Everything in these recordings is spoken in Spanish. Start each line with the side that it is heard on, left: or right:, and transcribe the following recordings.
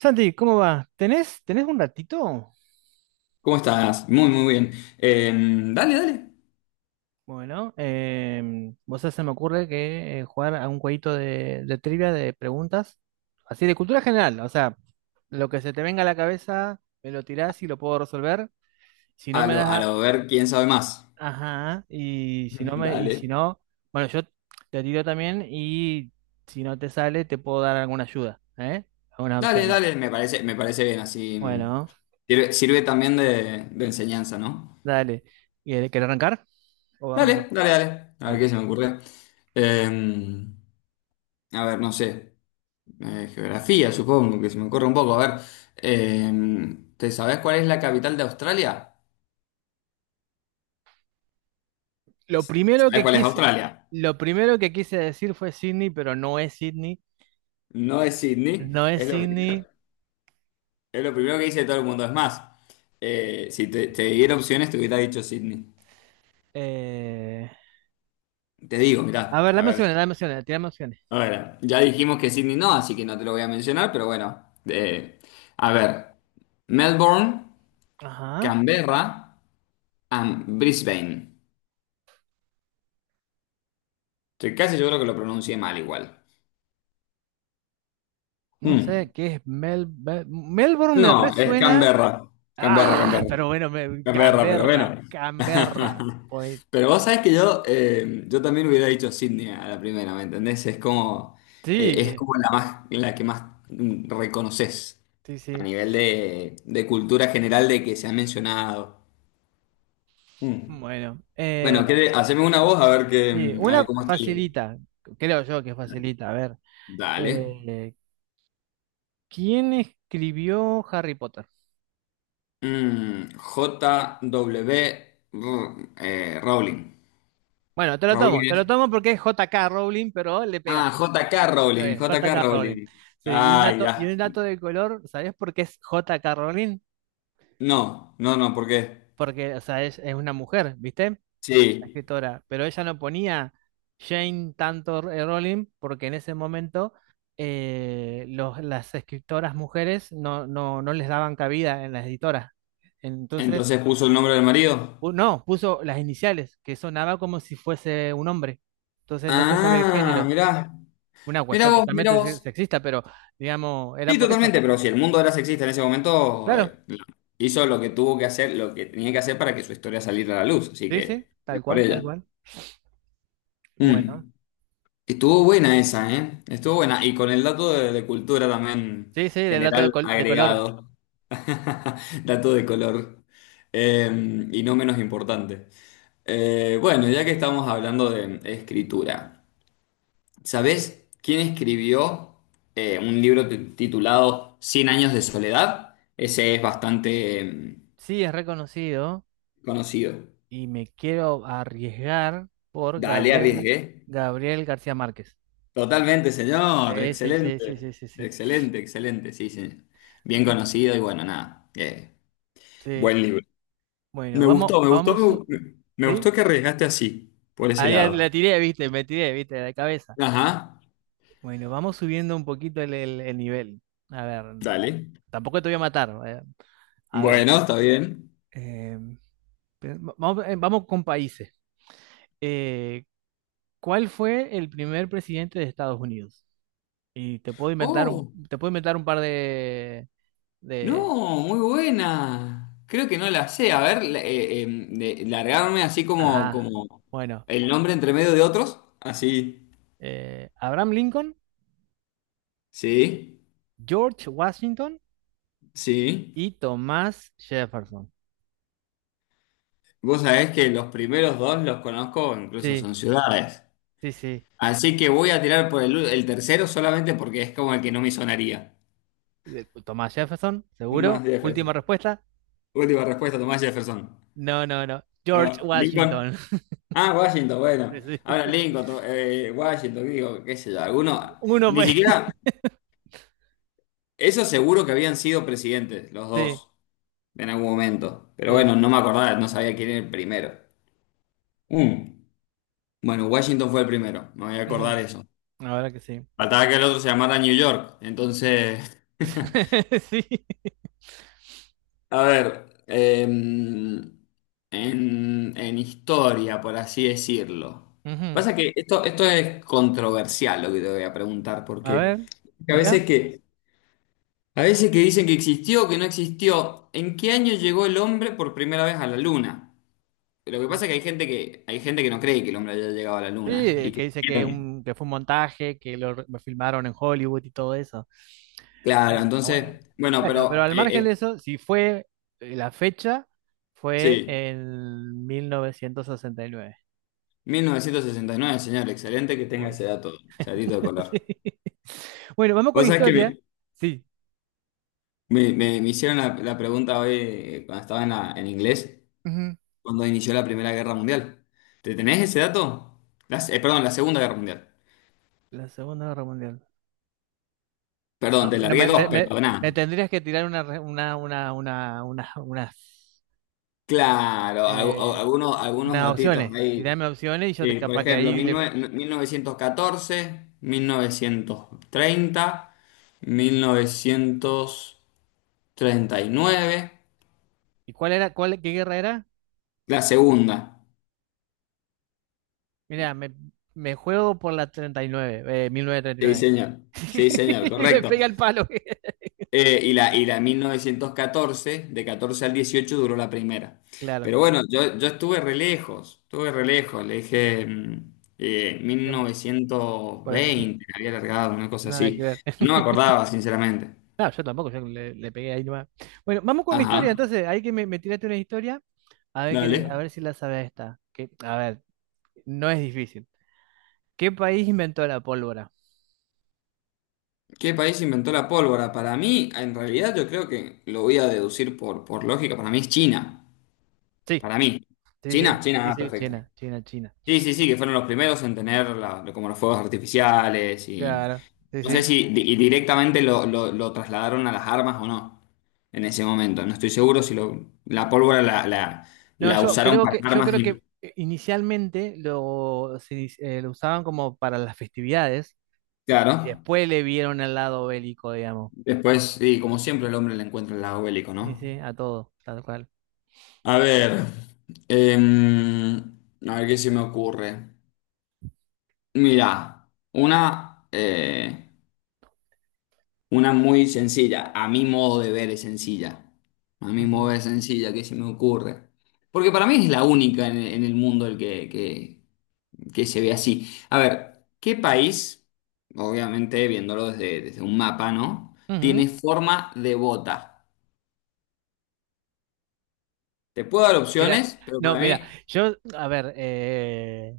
right: Santi, ¿cómo va? ¿Tenés un ratito?
left: ¿Cómo estás? Muy, muy bien. Dale, dale.
right: Bueno, vos sabés, se me ocurre que jugar a un jueguito de trivia de preguntas, así de cultura general, o sea, lo que se te venga a la cabeza, me lo tirás y lo puedo resolver. Si no
left: A
right: me
left: lo,
right: das,
left: a lo ver quién sabe más.
right: ajá, y
left: Dale.
right: si no, bueno, yo te tiro también y si no te sale, te puedo dar alguna ayuda, ¿eh? Algunas
left: Dale,
right: opciones.
left: dale, me parece bien, así
right: Bueno,
left: sirve también de enseñanza, ¿no?
right: dale. ¿Querés arrancar? ¿O arranco yo?
left: Dale, dale, dale. A ver qué
right: Dale.
left: se me ocurre. Em, a ver, no sé. Geografía, supongo, que se me ocurre un poco. A ver, ¿te sabes cuál es la capital de Australia?
right: Lo primero
left: ¿Sabes
right: que
left: cuál es
right: quise,
left: Australia?
right: lo primero que quise decir fue Sydney, pero no es Sydney.
left: No es Sydney,
right: No es
left: es lo primero.
right: Sydney.
left: Es lo primero que dice todo el mundo. Es más, si te diera opciones, te hubiera dicho Sydney.
right: eh,
left: Te digo,
right: A
left: mirá,
right: ver, dame opciones, tirame opciones.
left: a ver, ya dijimos que Sydney no, así que no te lo voy a mencionar, pero bueno. A ver, Melbourne,
right: Ajá.
left: Canberra, and Brisbane. Estoy casi seguro que lo pronuncié mal igual.
right: No sé
left: Mm.
right: qué es Melbourne me
left: No, es
right: resuena.
left: Canberra. Canberra,
right: Ah,
left: Canberra.
right: pero bueno,
left: Es verdad, pero
right: Canberra,
left: bueno.
right: Canberra. Pues
left: Pero vos sabés que yo también hubiera dicho Sydney a la primera, ¿me entendés? Es como, eh, es
right: sí,
left: como la más, la que más reconoces
right: sí,
left: a
right: sí.
left: nivel de cultura general de que se ha mencionado. Mm.
right: Bueno,
left: Bueno, haceme una voz a ver que,
right: sí,
left: a ver
right: una
left: cómo estoy.
right: facilita, creo yo que facilita. A ver,
left: Dale.
right: eh, ¿quién escribió Harry Potter?
left: J W Rowling.
right: Bueno, te lo tomo,
left: Rowling
right: te lo
left: es-
right: tomo porque es J.K. Rowling, pero le
left: Ah,
right: pegaste.
left: J K
right: Está
left: Rowling,
right: bien,
left: J K
right: J.K. Rowling.
left: Rowling.
right: Sí, y un
left: Ah, ya.
right: dato, y un dato de color, ¿sabés por qué es J.K. Rowling?
left: No, no, no, ¿por qué?
right: Porque, o sea, es una mujer, ¿viste? La
left: Sí.
right: escritora. Pero ella no ponía Jane tanto Rowling porque en ese momento las escritoras mujeres no les daban cabida en las editoras. Entonces,
left: Entonces puso el nombre del marido.
right: no, puso las iniciales, que sonaba como si fuese un hombre. Entonces no se sabía el
left: Ah,
right: género.
left: mirá.
right: Una
left: Mirá
right: cuestión
left: vos, mirá
right: totalmente
left: vos.
right: sexista, pero digamos, era
left: Sí,
right: por eso.
left: totalmente, pero si el mundo era sexista en ese momento,
right: Claro,
left: hizo lo que tuvo que hacer, lo que tenía que hacer para que su historia saliera a la luz, así
right: sí, sí,
left: que,
right: tal
left: bien por
right: cual, tal
left: ella.
right: cual. Bueno,
left: Mm. Estuvo buena esa, ¿eh? Estuvo buena. Y con el dato de cultura también
right: sí, sí, del dato
left: general
right: de color.
left: agregado. Dato de color. Y no menos importante. Bueno, ya que estamos hablando de escritura, ¿sabés quién escribió un libro titulado Cien años de soledad? Ese es bastante
right: Sí, es reconocido
left: conocido.
right: y me quiero arriesgar por
left: Dale, arriesgué.
right: Gabriel García Márquez.
left: Totalmente, señor.
right: Sí, sí, sí, sí, sí,
left: Excelente.
right: sí, sí.
left: Excelente, excelente. Sí, sí. Bien conocido y bueno, nada.
right: Sí,
left: Buen libro.
right: bueno,
left: Me
right: vamos,
left: gustó, me
right: vamos,
left: gustó, me
right: ¿sí?
left: gustó que arriesgaste así, por ese
right: Ahí
left: lado.
right: la tiré, viste, me tiré, viste, de la cabeza.
left: Ajá.
right: Bueno, vamos subiendo un poquito el nivel. A ver,
left: Dale.
right: tampoco te voy a matar. A ver.
left: Bueno, está bien.
right: eh, vamos con países. Eh, ¿Cuál fue el primer presidente de Estados Unidos? Y
left: Oh.
right: te puedo inventar un par de,
left: No, muy buena. Creo que no la sé. A ver, largarme así como,
right: ajá.
left: como
right: Bueno,
left: el nombre entre medio de otros. Así.
right: Abraham Lincoln,
left: Sí,
right: George Washington
left: sí. Sí.
right: y Thomas Jefferson.
left: Vos sabés que los primeros dos los conozco, incluso
right: Sí,
left: son ciudades.
right: sí, sí.
left: Así que voy a tirar por el tercero solamente porque es como el que no me sonaría.
right: Thomas Jefferson,
left: Tomás
right: seguro. Última
left: Jefferson.
right: respuesta.
left: Última respuesta, Tomás Jefferson.
right: No, no, no. George
left: No, Lincoln.
right: Washington.
left: Ah, Washington,
right: Sí,
left: bueno.
right: sí.
left: Ahora Lincoln, Washington, digo, qué sé yo, alguno.
right: Uno
left: Ni
right: fue.
left: siquiera. Eso seguro que habían sido presidentes, los
right: Sí,
left: dos, en algún momento. Pero bueno,
right: sí.
left: no me acordaba, no sabía quién era el primero. Mm. Bueno, Washington fue el primero, me voy a
right: Ujú.
left: acordar eso.
right: Ahora que sí.
left: Faltaba que el otro se llamara New York. Entonces,
right: Sí.
left: a ver, en historia, por así decirlo.
right: Ujú.
left: Pasa que esto es controversial lo que te voy a preguntar,
right: A
left: porque
right: ver,
left: a
right: tira.
left: veces que, a veces que dicen que existió, que no existió, ¿en qué año llegó el hombre por primera vez a la luna? Lo que
right: Mm.
left: pasa es que hay gente que no cree que el hombre haya llegado a la luna. Y
right: Sí, que
left: que,
right: dice que, que fue un montaje, que lo filmaron en Hollywood y todo eso.
left: claro,
right: Bueno, está bueno.
left: entonces, bueno,
right: Bueno, pero
left: pero
right: al margen de eso, si fue la fecha, fue
left: sí,
right: en 1969.
left: 1969, señor, excelente que tenga
right: Muy
left: ese dato,
right: bien.
left: ese datito de
right: Sí.
left: color.
right: Bueno, vamos con
left: Vos sabés que me,
right: historia. Sí.
left: me- me- me hicieron la pregunta hoy, cuando estaba en inglés,
right: Ujú.
left: cuando inició la Primera Guerra Mundial. ¿Te tenés ese dato? Perdón, la Segunda Guerra Mundial.
right: La Segunda Guerra Mundial. Ah,
left: Perdón, te
right: no,
left: largué
right: me,
left: dos,
right: me- me-
left: pero nada.
right: me tendrías que tirar
left: Claro, algu-
right: eh,
left: algunos, algunos
right: unas
left: datitos
right: opciones.
left: ahí.
right: Tirarme opciones y yo
left: Sí, por
right: capaz que
left: ejemplo,
right: ahí
left: mil mil
right: le,
left: mil novecientos novecientos catorce, 1930, 1939,
right: ¿Y qué guerra era?
left: la segunda.
right: Mira, me juego por la 39, mil novecientos treinta Y
left: Sí,
right: nueve.
left: señor. Sí, señor,
right: Y le
left: correcto.
right: pega el palo.
left: Y la 1914, de 14 al 18 duró la primera.
right: Claro,
left: Pero bueno, yo estuve re lejos, estuve re lejos. Le dije mil
right: de
left: novecientos
right: 45.
left: veinte, había alargado, una cosa
right: Nada que
left: así.
right: ver.
left: No me acordaba, sinceramente.
right: No, yo tampoco, yo le pegué ahí nomás. Bueno, vamos con una
left: Ajá,
right: historia, entonces, ahí que me tiraste una historia, a ver, a
left: dale.
right: ver si la sabes esta. Que, a ver, no es difícil. ¿Qué país inventó la pólvora?
left: ¿Qué país inventó la pólvora? Para mí, en realidad yo creo que lo voy a deducir por, lógica, para mí es China.
right: Sí,
left: Para mí.
right: sí,
left: China,
right: sí,
left: China,
right: sí,
left: ah,
right: sí,
left: perfecto.
right: China, China, China.
left: Sí, sí, sí, que fueron los primeros en tener como los fuegos artificiales y
right: Claro, sí,
left: no sé
right: sí.
left: si y directamente lo trasladaron a las armas o no en ese momento. No estoy seguro si la pólvora la, la-
right: No,
left: la usaron para
right: yo
left: armas
right: creo que
left: y
right: inicialmente lo usaban como para las festividades y
left: claro,
right: después le vieron el lado bélico, digamos.
left: después, y como siempre el hombre le encuentra el lado bélico,
right: Y
left: ¿no?
right: sí, a todo, tal cual.
left: A ver, em, a ver qué se me ocurre. Mira, una muy sencilla, a mi modo de ver es sencilla, a mi modo de
right: Ujú.
left: ver es sencilla que se me ocurre. Porque para mí es la única en el mundo el que se ve así. A ver, ¿qué país, obviamente viéndolo desde un mapa, ¿no? Tiene
right: Ujú.
left: forma de bota. Te puedo dar
right: Mira,
left: opciones, pero
right: no,
left: para
right: mira,
left: mí,
right: yo, a ver,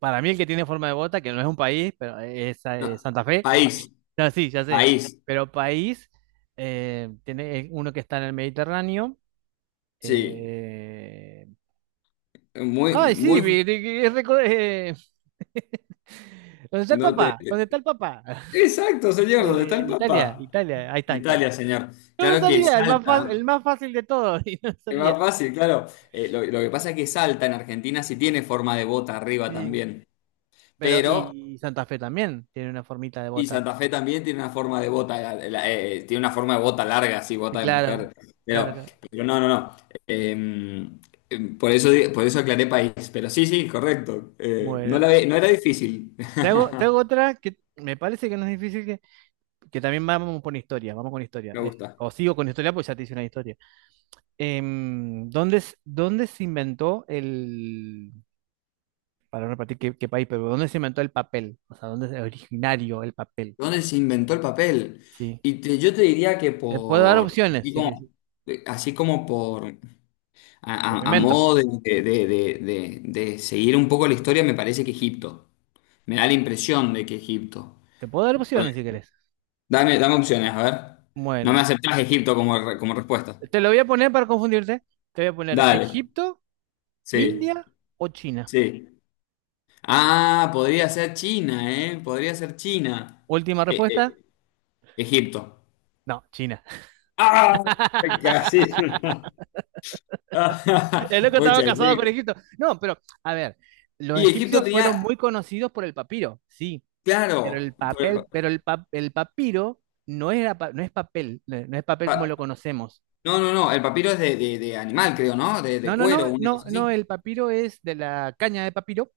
right: para mí el que tiene forma de bota, que no es un país, pero es,
left: no.
right: Santa Fe,
left: País,
right: no, sí, ya sé,
left: país,
right: pero país, tiene uno que está en el Mediterráneo.
left: sí.
right: eh,
left: Muy,
right: Ay, sí,
left: muy,
right: ¿Dónde está el
left: no te...
right: papá? ¿Dónde está el papá?
left: Exacto, señor, ¿dónde está el
right: Italia,
left: papá?
right: Italia, ahí está Italia.
left: Italia, señor.
right: No me
left: Claro que
right: salía,
left: Salta,
right: el más fácil de todos, y no me
left: es
right: salía.
left: más fácil, claro. Lo que pasa es que Salta en Argentina sí tiene forma de bota arriba
right: Sí,
left: también,
right: pero
left: pero,
right: y Santa Fe también tiene una formita de
left: y
right: bota.
left: Santa Fe también tiene una forma de bota, tiene una forma de bota larga, sí,
right: Sí,
left: bota de
right: claro,
left: mujer,
right: claro,
left: pero,
right: claro.
left: pero no, no, no. Eh, por eso aclaré país, pero sí, sí, correcto. Eh, no
right: Bueno,
left: la ve- no era difícil.
right: te hago otra que me parece que no es difícil, que también vamos con historia, vamos con historia.
left: Me gusta.
right: O sigo con historia, pues ya te hice una historia. ¿Dónde, s- dónde se inventó el, Para repartir qué, qué país, pero ¿dónde se inventó el papel? O sea, ¿dónde es originario el papel?
left: ¿Dónde se inventó el papel?
right: Sí.
left: Y yo te diría que
right: Te puedo dar
left: por,
right: opciones,
left: así
right: sí que
left: como,
right: sí.
left: así como por, a,
right: Como
left: a
right: invento.
left: modo de seguir un poco la historia, me parece que Egipto. Me da la impresión de que Egipto.
right: Te puedo dar
left: Bueno,
right: opciones si querés.
left: dame opciones, a ver. No me
right: Bueno,
left: aceptás Egipto como respuesta.
right: te lo voy a poner para confundirte. Te voy a poner
left: Dale,
right: Egipto,
left: sí,
right: India o China.
left: sí. Ah, podría ser China, ¿eh? Podría ser China.
right: Última
left: Eh,
right: respuesta.
left: eh, Egipto.
right: No, China.
left: ¡Ah! Casi.
right: El loco estaba
left: Pucha,
right: casado con Egipto. No, pero, a ver, los
left: y Egipto
right: egipcios fueron
left: tenía,
right: muy conocidos por el papiro, sí, pero el
left: claro, por el
right: papel, pero el, pa- el papiro no es papel, no es papel como
left: pa-
right: lo conocemos.
left: no, no, no, el papiro es de animal, creo, ¿no? De
right: No, no,
left: cuero,
right: no,
left: una
right: no,
left: cosa
right: no,
left: así.
right: el papiro es de la caña de papiro.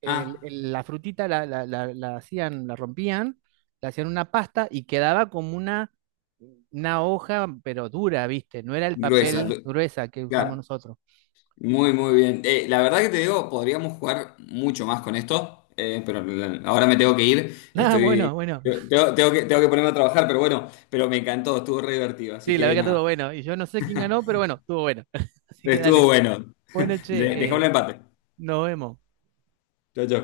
left: Ah,
right: La frutita la hacían, la rompían, la hacían una pasta y quedaba como una hoja, pero dura, ¿viste? No era el
left: gruesa,
right: papel gruesa que usamos
left: claro,
right: nosotros.
left: muy, muy bien. La verdad que te digo, podríamos jugar mucho más con esto, pero ahora me tengo que ir,
right: Ah, bueno,
left: estoy,
right: bueno.
left: tengo que ponerme a trabajar, pero bueno, pero me encantó, estuvo re divertido, así
right: Sí, la
left: que
right: verdad que
left: nada,
right: estuvo bueno. Y yo no sé quién ganó, pero bueno, estuvo bueno. Así que
left: estuvo
right: dale.
left: bueno.
right: Bueno, che,
left: Dejamos el
right: eh,
left: empate.
right: nos vemos.
left: Chau, chau.